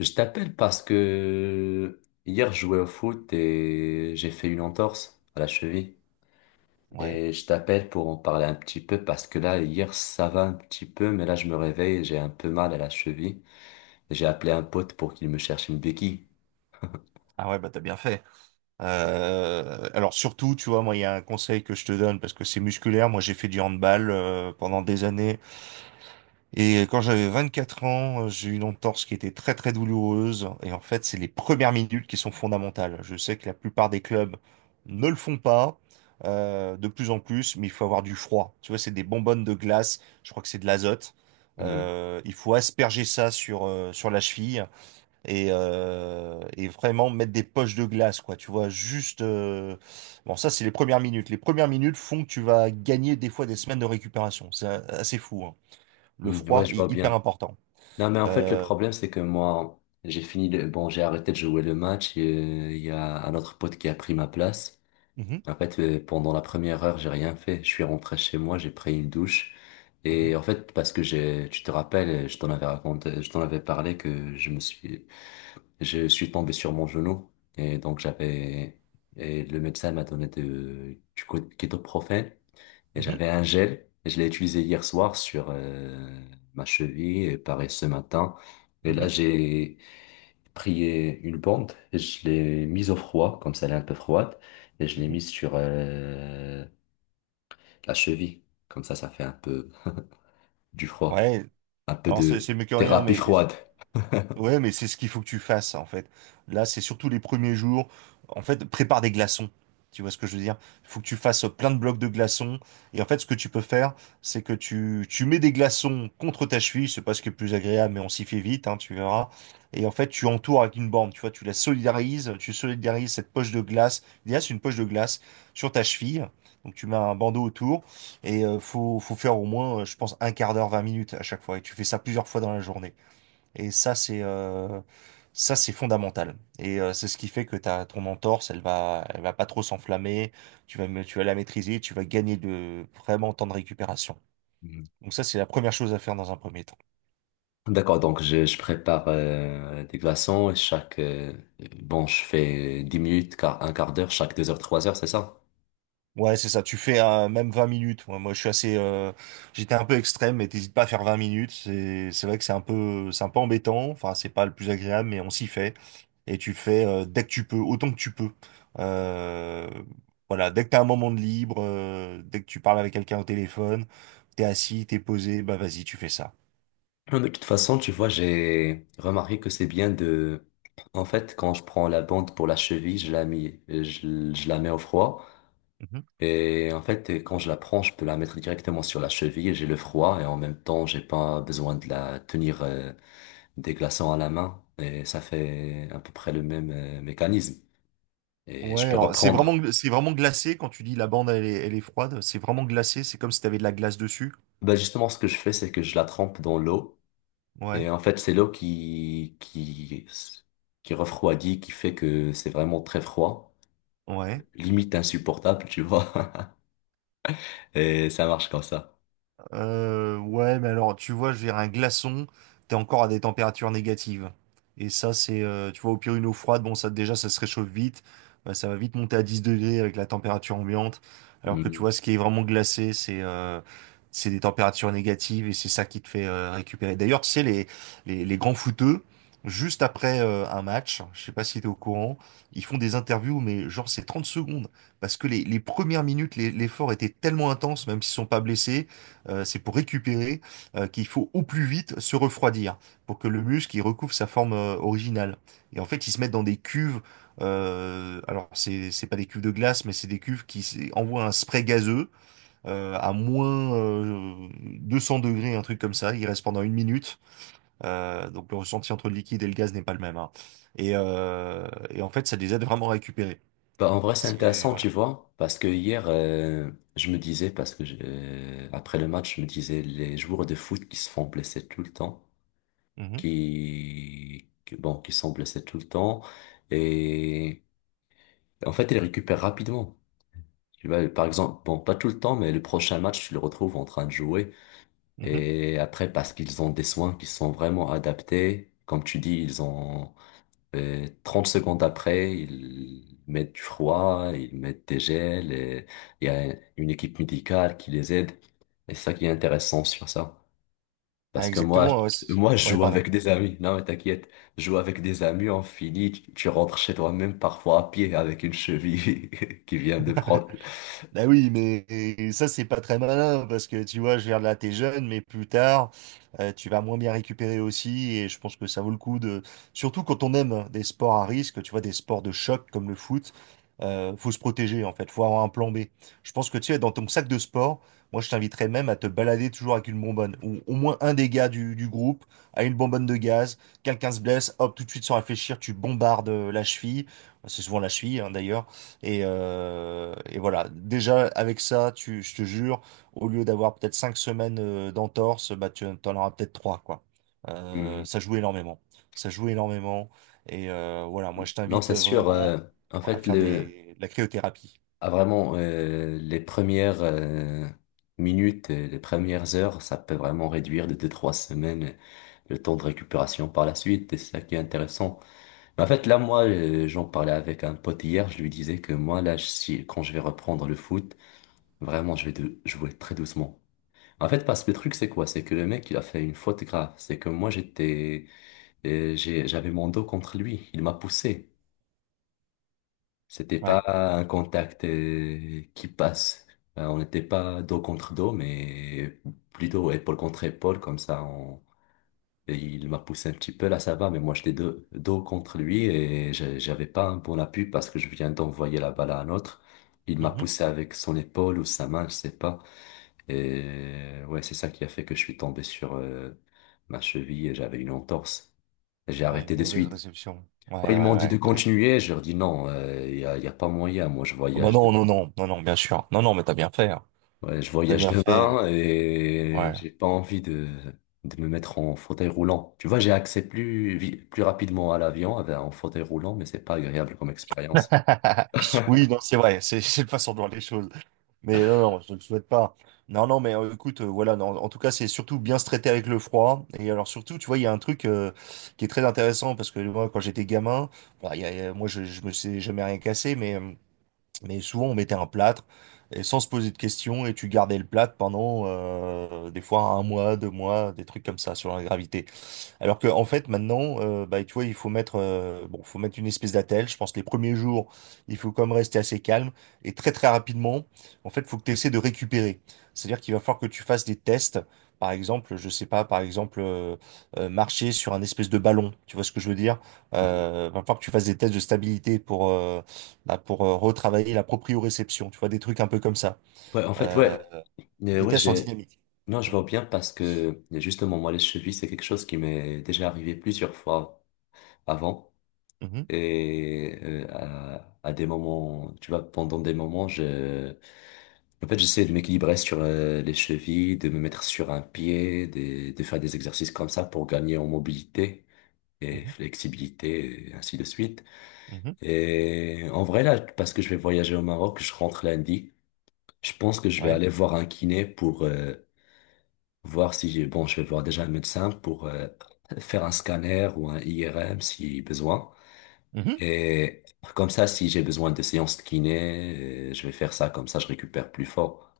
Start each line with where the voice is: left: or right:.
left: Je t'appelle parce que hier je jouais au foot et j'ai fait une entorse à la cheville.
right: Ouais.
left: Et je t'appelle pour en parler un petit peu parce que là, hier ça va un petit peu, mais là je me réveille et j'ai un peu mal à la cheville. Et j'ai appelé un pote pour qu'il me cherche une béquille.
right: Ah ouais, bah t'as bien fait. Alors surtout, tu vois, moi, il y a un conseil que je te donne parce que c'est musculaire. Moi, j'ai fait du handball pendant des années. Et quand j'avais 24 ans, j'ai eu une entorse qui était très très douloureuse. Et en fait, c'est les premières minutes qui sont fondamentales. Je sais que la plupart des clubs ne le font pas de plus en plus, mais il faut avoir du froid. Tu vois, c'est des bonbonnes de glace. Je crois que c'est de l'azote.
left: Hmm.
right: Il faut asperger ça sur, sur la cheville. Et, et vraiment mettre des poches de glace, quoi. Tu vois, juste. Bon, ça, c'est les premières minutes. Les premières minutes font que tu vas gagner des fois des semaines de récupération. C'est assez fou, hein. Le
left: Hmm. Ouais,
right: froid
left: je vois
right: est hyper
left: bien.
right: important.
left: Non, mais en fait, le
right: Euh,
left: problème, c'est que moi, j'ai fini le... Bon, j'ai arrêté de jouer le match. Il y a un autre pote qui a pris ma place.
right: mhm,
left: En fait, pendant la première heure, j'ai rien fait. Je suis rentré chez moi, j'ai pris une douche. Et en fait, parce que j'ai, tu te rappelles, je t'en avais raconté, je t'en avais parlé que je suis tombé sur mon genou. Et donc, j'avais, et le médecin m'a donné de, kétoprophène. Et
right: mhm,
left: j'avais un gel, et je l'ai utilisé hier soir sur ma cheville, et pareil ce matin. Et
right: mhm,
left: là,
right: mhm,
left: j'ai pris une bande, et je l'ai mise au froid, comme ça elle est un peu froide, et je l'ai
right: mhm.
left: mise sur la cheville. Comme ça fait un peu du froid,
right: Ouais,
left: un peu
right: alors c'est
left: de
right: c'est mieux que rien,
left: thérapie
right: mais
left: froide.
right: ouais, mais c'est ce qu'il faut que tu fasses, en fait. Là, c'est surtout les premiers jours. En fait, prépare des glaçons. Tu vois ce que je veux dire? Il faut que tu fasses plein de blocs de glaçons. Et en fait, ce que tu peux faire, c'est que tu mets des glaçons contre ta cheville. C'est pas ce qui est le plus agréable, mais on s'y fait vite, hein, tu verras. Et en fait, tu entoures avec une borne. Tu vois, tu la solidarises. Tu solidarises cette poche de glace. Il y a c'est une poche de glace sur ta cheville. Donc, tu mets un bandeau autour. Et faut faire au moins, je pense, un quart d'heure, 20 minutes à chaque fois. Et tu fais ça plusieurs fois dans la journée. Et ça, c'est fondamental. Et c'est ce qui fait que ta ton entorse, elle va pas trop s'enflammer. Tu vas la maîtriser. Tu vas gagner de vraiment temps de récupération.
left: Mhm.
right: Donc ça, c'est la première chose à faire dans un premier temps.
left: D'accord, donc je prépare des glaçons, et bon, je fais 10 minutes, un quart d'heure, chaque 2 heures, 3 heures, c'est ça?
right: Ouais, c'est ça. Tu fais même 20 minutes. Moi, je suis assez. J'étais un peu extrême, mais t'hésites pas à faire 20 minutes. C'est vrai que c'est un peu embêtant. Enfin, c'est pas le plus agréable, mais on s'y fait. Et tu le fais dès que tu peux, autant que tu peux. Euh, voilà, dès que t'as un moment de libre, dès que tu parles avec quelqu'un au téléphone, t'es assis, t'es posé, bah vas-y, tu fais ça.
left: Non, de toute façon, tu vois, j'ai remarqué que c'est bien de... En fait, quand je prends la bande pour la cheville, je la mets au froid.
right: Mhm.
left: Et en fait, quand je la prends, je peux la mettre directement sur la cheville et j'ai le froid. Et en même temps, j'ai pas besoin de la tenir des glaçons à la main. Et ça fait à peu près le même mécanisme. Et
right: Ouais,
left: je peux
right: alors
left: reprendre.
right: c'est vraiment glacé quand tu dis la bande elle est froide. C'est vraiment glacé. C'est comme si t'avais de la glace dessus.
left: Bah, justement, ce que je fais, c'est que je la trempe dans l'eau.
right: Ouais,
left: Et en fait, c'est l'eau qui refroidit, qui fait que c'est vraiment très froid,
right: ouais.
left: limite insupportable, tu vois. Et ça marche comme ça.
right: Ouais, mais alors, tu vois, je vais un glaçon, t'es encore à des températures négatives. Et ça, tu vois, au pire, une eau froide, bon, ça, déjà, ça se réchauffe vite. Bah, ça va vite monter à 10 degrés avec la température ambiante. Alors que, tu
left: Mm.
right: vois, ce qui est vraiment glacé, c'est des températures négatives et c'est ça qui te fait récupérer. D'ailleurs, tu sais, les grands footeux, juste après un match, je sais pas si t'es au courant, ils font des interviews, mais genre, c'est 30 secondes. Parce que les premières minutes, l'effort était tellement intense, même s'ils sont pas blessés c'est pour récupérer qu'il faut au plus vite se refroidir pour que le muscle il recouvre sa forme originale. Et en fait, ils se mettent dans des cuves. Alors, c'est pas des cuves de glace, mais c'est des cuves qui envoient un spray gazeux à moins 200 degrés, un truc comme ça. Il reste pendant une minute. Donc, le ressenti entre le liquide et le gaz n'est pas le même, hein. Et en fait, ça les aide vraiment à récupérer.
left: Bah, en vrai, c'est
right: C'est
left: intéressant, tu
right: voilà.
left: vois, parce que hier, je me disais, après le match, je me disais, les joueurs de foot qui se font blesser tout le temps,
right: Mhm,
left: bon, qui sont blessés tout le temps, et en fait, ils récupèrent rapidement. Tu vois, par exemple, bon, pas tout le temps, mais le prochain match, tu le retrouves en train de jouer.
right: mhm.
left: Et après, parce qu'ils ont des soins qui sont vraiment adaptés, comme tu dis, ils ont. Et 30 secondes après, ils mettent du froid, ils mettent des gels et il y a une équipe médicale qui les aide. Et c'est ça qui est intéressant sur ça. Parce
right: Ouais,
left: que
right: exactement. Ouais,
left: moi, je
right: ouais,
left: joue
right: pardon.
left: avec des amis. Non, mais t'inquiète. Je joue avec des amis, on finit. Tu rentres chez toi même parfois à pied avec une cheville qui vient de prendre.
right: Bah oui, mais ça, c'est pas très malin parce que tu vois, je veux dire, là, t'es jeune, mais plus tard, tu vas moins bien récupérer aussi. Et je pense que ça vaut le coup de. Surtout quand on aime des sports à risque, tu vois, des sports de choc comme le foot, faut se protéger en fait, faut avoir un plan B. Je pense que tu es dans ton sac de sport, moi, je t'inviterais même à te balader toujours avec une bonbonne ou au moins un des gars du groupe a une bonbonne de gaz. Quelqu'un se blesse, hop, tout de suite sans réfléchir, tu bombardes la cheville. Bah, c'est souvent la cheville, hein, d'ailleurs. Et voilà, déjà avec ça, tu, je te jure, au lieu d'avoir peut-être 5 semaines d'entorse, bah tu en auras peut-être trois, quoi.
left: Hmm.
right: Ça joue énormément. Ça joue énormément. Et voilà, moi je
left: Non,
right: t'invite
left: c'est sûr.
right: vraiment
left: En
right: à
left: fait,
right: faire
left: le,
right: de la cryothérapie.
left: Ah, vraiment, les premières minutes, et les premières heures, ça peut vraiment réduire de deux-trois semaines le temps de récupération par la suite, et c'est ça qui est intéressant. Mais en fait, là, moi, j'en parlais avec un pote hier, je lui disais que moi, là, si, quand je vais reprendre le foot, vraiment, je vais jouer très doucement. En fait, parce que le truc, c'est quoi? C'est que le mec, il a fait une faute grave. C'est que moi, j'étais, j'avais mon dos contre lui, il m'a poussé. C'était pas
right: Ouais.
left: un contact qui passe. On n'était pas dos contre dos, mais plutôt épaule contre épaule, comme ça. On... et il m'a poussé un petit peu, là ça va, mais moi j'étais dos contre lui et j'avais pas un bon appui parce que je viens d'envoyer la balle à un autre. Il m'a
right: Mhm.
left: poussé avec son épaule ou sa main, je sais pas. Et ouais, c'est ça qui a fait que je suis tombé sur ma cheville et j'avais une entorse. J'ai
right: Ouais, une
left: arrêté de
right: mauvaise
left: suite.
right: réception. Ouais, ouais,
left: Ils m'ont dit de
right: ouais, ouais.
left: continuer, je leur dis non, il n'y a, y a pas moyen, moi je
right: Ah bah
left: voyage.
right: non, non, non, non, non, bien sûr. Non, non, mais t'as bien fait, hein.
left: Ouais, je
right: T'as
left: voyage
right: bien
left: demain
right: fait.
left: et
right: Ouais.
left: j'ai pas envie de me mettre en fauteuil roulant. Tu vois, j'ai accès plus, vi- plus rapidement à l'avion avec en fauteuil roulant, mais c'est pas agréable comme expérience.
right: Oui, non, c'est vrai, c'est c'est une façon de voir les choses. Mais non, non, je ne le souhaite pas. Non, non, mais écoute, voilà, non, en tout cas, c'est surtout bien se traiter avec le froid. Et alors, surtout, tu vois, il y a un truc qui est très intéressant parce que moi, quand j'étais gamin, bah, moi, je me sais jamais rien cassé, mais souvent, on mettait un plâtre et sans se poser de questions et tu gardais le plâtre pendant des fois 1 mois, 2 mois, des trucs comme ça sur la gravité. Alors que en fait maintenant, bah, tu vois, il faut mettre, bon, faut mettre une espèce d'attelle. Je pense que les premiers jours, il faut quand même rester assez calme et très très rapidement. En fait, faut que tu essaies de récupérer. C'est-à-dire qu'il va falloir que tu fasses des tests. Par exemple, je sais pas, par exemple, marcher sur un espèce de ballon. Tu vois ce que je veux dire?
left: Mhm.
right: Va falloir que tu fasses des tests de stabilité pour, bah, pour retravailler la proprioception. Tu vois, des trucs un peu comme ça.
left: Ouais, en fait,
right: Euh,
left: ouais,
right: des
left: ouais,
right: tests en
left: j'ai,
right: dynamique.
left: non, je
right: Mhm,
left: vois bien parce que justement, moi, les chevilles, c'est quelque chose qui m'est déjà arrivé plusieurs fois avant.
right: mhm,
left: Et à des moments, tu vois, pendant des moments, je, en fait, j'essaie de m'équilibrer sur les chevilles, de me mettre sur un pied, de faire des exercices comme ça pour gagner en mobilité et
right: mhm,
left: flexibilité, et ainsi de suite.
right: mhm.
left: Et en vrai, là, parce que je vais voyager au Maroc, je rentre lundi. Je pense que je vais
right: Ouais.
left: aller voir un kiné pour voir si j'ai... Bon, je vais voir déjà un médecin pour faire un scanner ou un IRM si besoin.
right: Mhm.
left: Et comme ça, si j'ai besoin de séances de kiné, je vais faire ça, comme ça je récupère plus fort.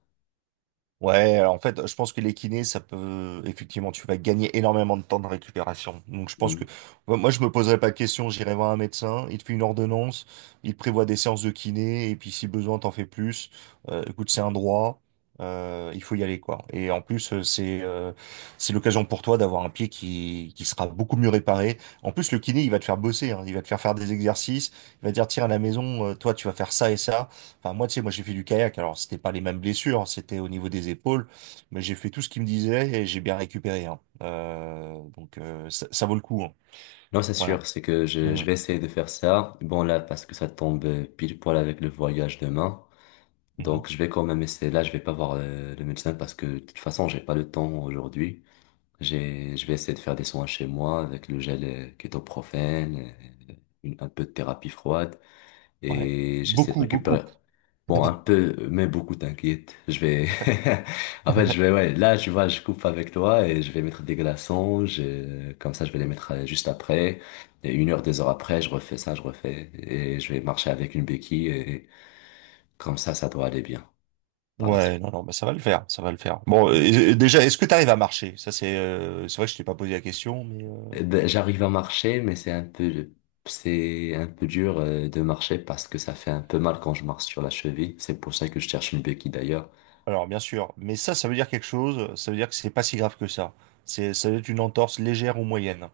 right: Ouais, alors en fait, je pense que les kinés, ça peut, effectivement, tu vas gagner énormément de temps de récupération. Donc, je pense
left: Hmm.
right: que, moi, je me poserai pas de questions, j'irai voir un médecin, il te fait une ordonnance, il te prévoit des séances de kiné, et puis si besoin, t'en fais plus. Écoute, c'est un droit, il faut y aller, quoi. Et en plus, c'est l'occasion pour toi d'avoir un pied qui sera beaucoup mieux réparé. En plus, le kiné, il va te faire bosser, hein, il va te faire faire des exercices, il va te dire, tiens, à la maison, toi, tu vas faire ça et ça. Enfin, moi, tu sais, moi, j'ai fait du kayak. Alors, c'était pas les mêmes blessures, c'était au niveau des épaules, mais j'ai fait tout ce qu'il me disait et j'ai bien récupéré, hein. Donc, ça, ça vaut le coup, hein.
left: Non, c'est
right: Voilà.
left: sûr, c'est que je
right: Mhm.
left: vais essayer de faire ça. Bon, là, parce que ça tombe pile poil avec le voyage demain.
right: Mhm.
left: Donc, je vais quand même essayer. Là, je vais pas voir le médecin parce que de toute façon, j'ai pas le temps aujourd'hui. J'ai, je vais essayer de faire des soins chez moi avec le gel kétoprophène, euh, un peu de thérapie froide,
right: Ouais.
left: et j'essaie de
right: Beaucoup,
left: récupérer.
right: beaucoup.
left: Bon, un peu, mais beaucoup, t'inquiète. Je vais, en fait, je vais, ouais, là, tu vois, je coupe avec toi et je vais mettre des glaçons, comme ça, je vais les mettre juste après. Et une heure, deux heures après, je refais ça, je refais et je vais marcher avec une béquille et comme ça doit aller bien par la
right: Ouais,
left: suite.
right: non, non, bah, ça va le faire, ça va le faire. Bon,
left: Mm.
right: déjà, est-ce que tu arrives à marcher? Ça, c'est vrai que je t'ai pas posé la question, mais
left: Eh ben, j'arrive à marcher, mais c'est un peu dur de marcher parce que ça fait un peu mal quand je marche sur la cheville. C'est pour ça que je cherche une béquille d'ailleurs.
right: alors, bien sûr. Mais ça veut dire quelque chose. Ça veut dire que c'est pas si grave que ça. Ça doit être une entorse légère ou moyenne.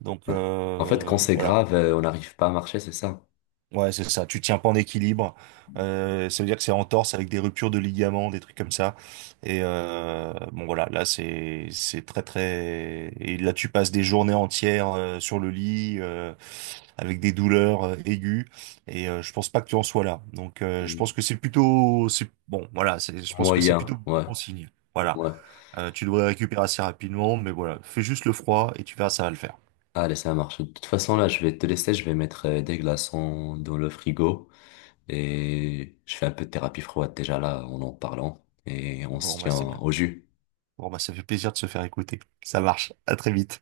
right: Donc,
left: Ouais. En fait, quand c'est
right: voilà.
left: grave, on n'arrive pas à marcher, c'est ça?
right: Ouais, c'est ça. Tu tiens pas en équilibre. Ça veut dire que c'est en torse avec des ruptures de ligaments, des trucs comme ça. Et bon voilà, là c'est très très. Et là tu passes des journées entières sur le lit avec des douleurs aiguës. Et je pense pas que tu en sois là. Je pense
left: Hmm.
right: que c'est plutôt c'est bon voilà. C'est je pense que c'est
left: Moyen,
right: plutôt
left: ouais,
right: bon signe. Voilà.
left: ouais.
right: Tu devrais récupérer assez rapidement, mais voilà, fais juste le froid et tu verras, ça va le faire.
left: Allez, ça marche. De toute façon, là, je vais te laisser, je vais mettre des glaçons dans le frigo et je fais un peu de thérapie froide déjà là en en parlant et on se
right: Bon bah
left: tient
right: c'est bien.
left: au jus.
right: Bon bah ça fait plaisir de se faire écouter. Ça marche. À très vite.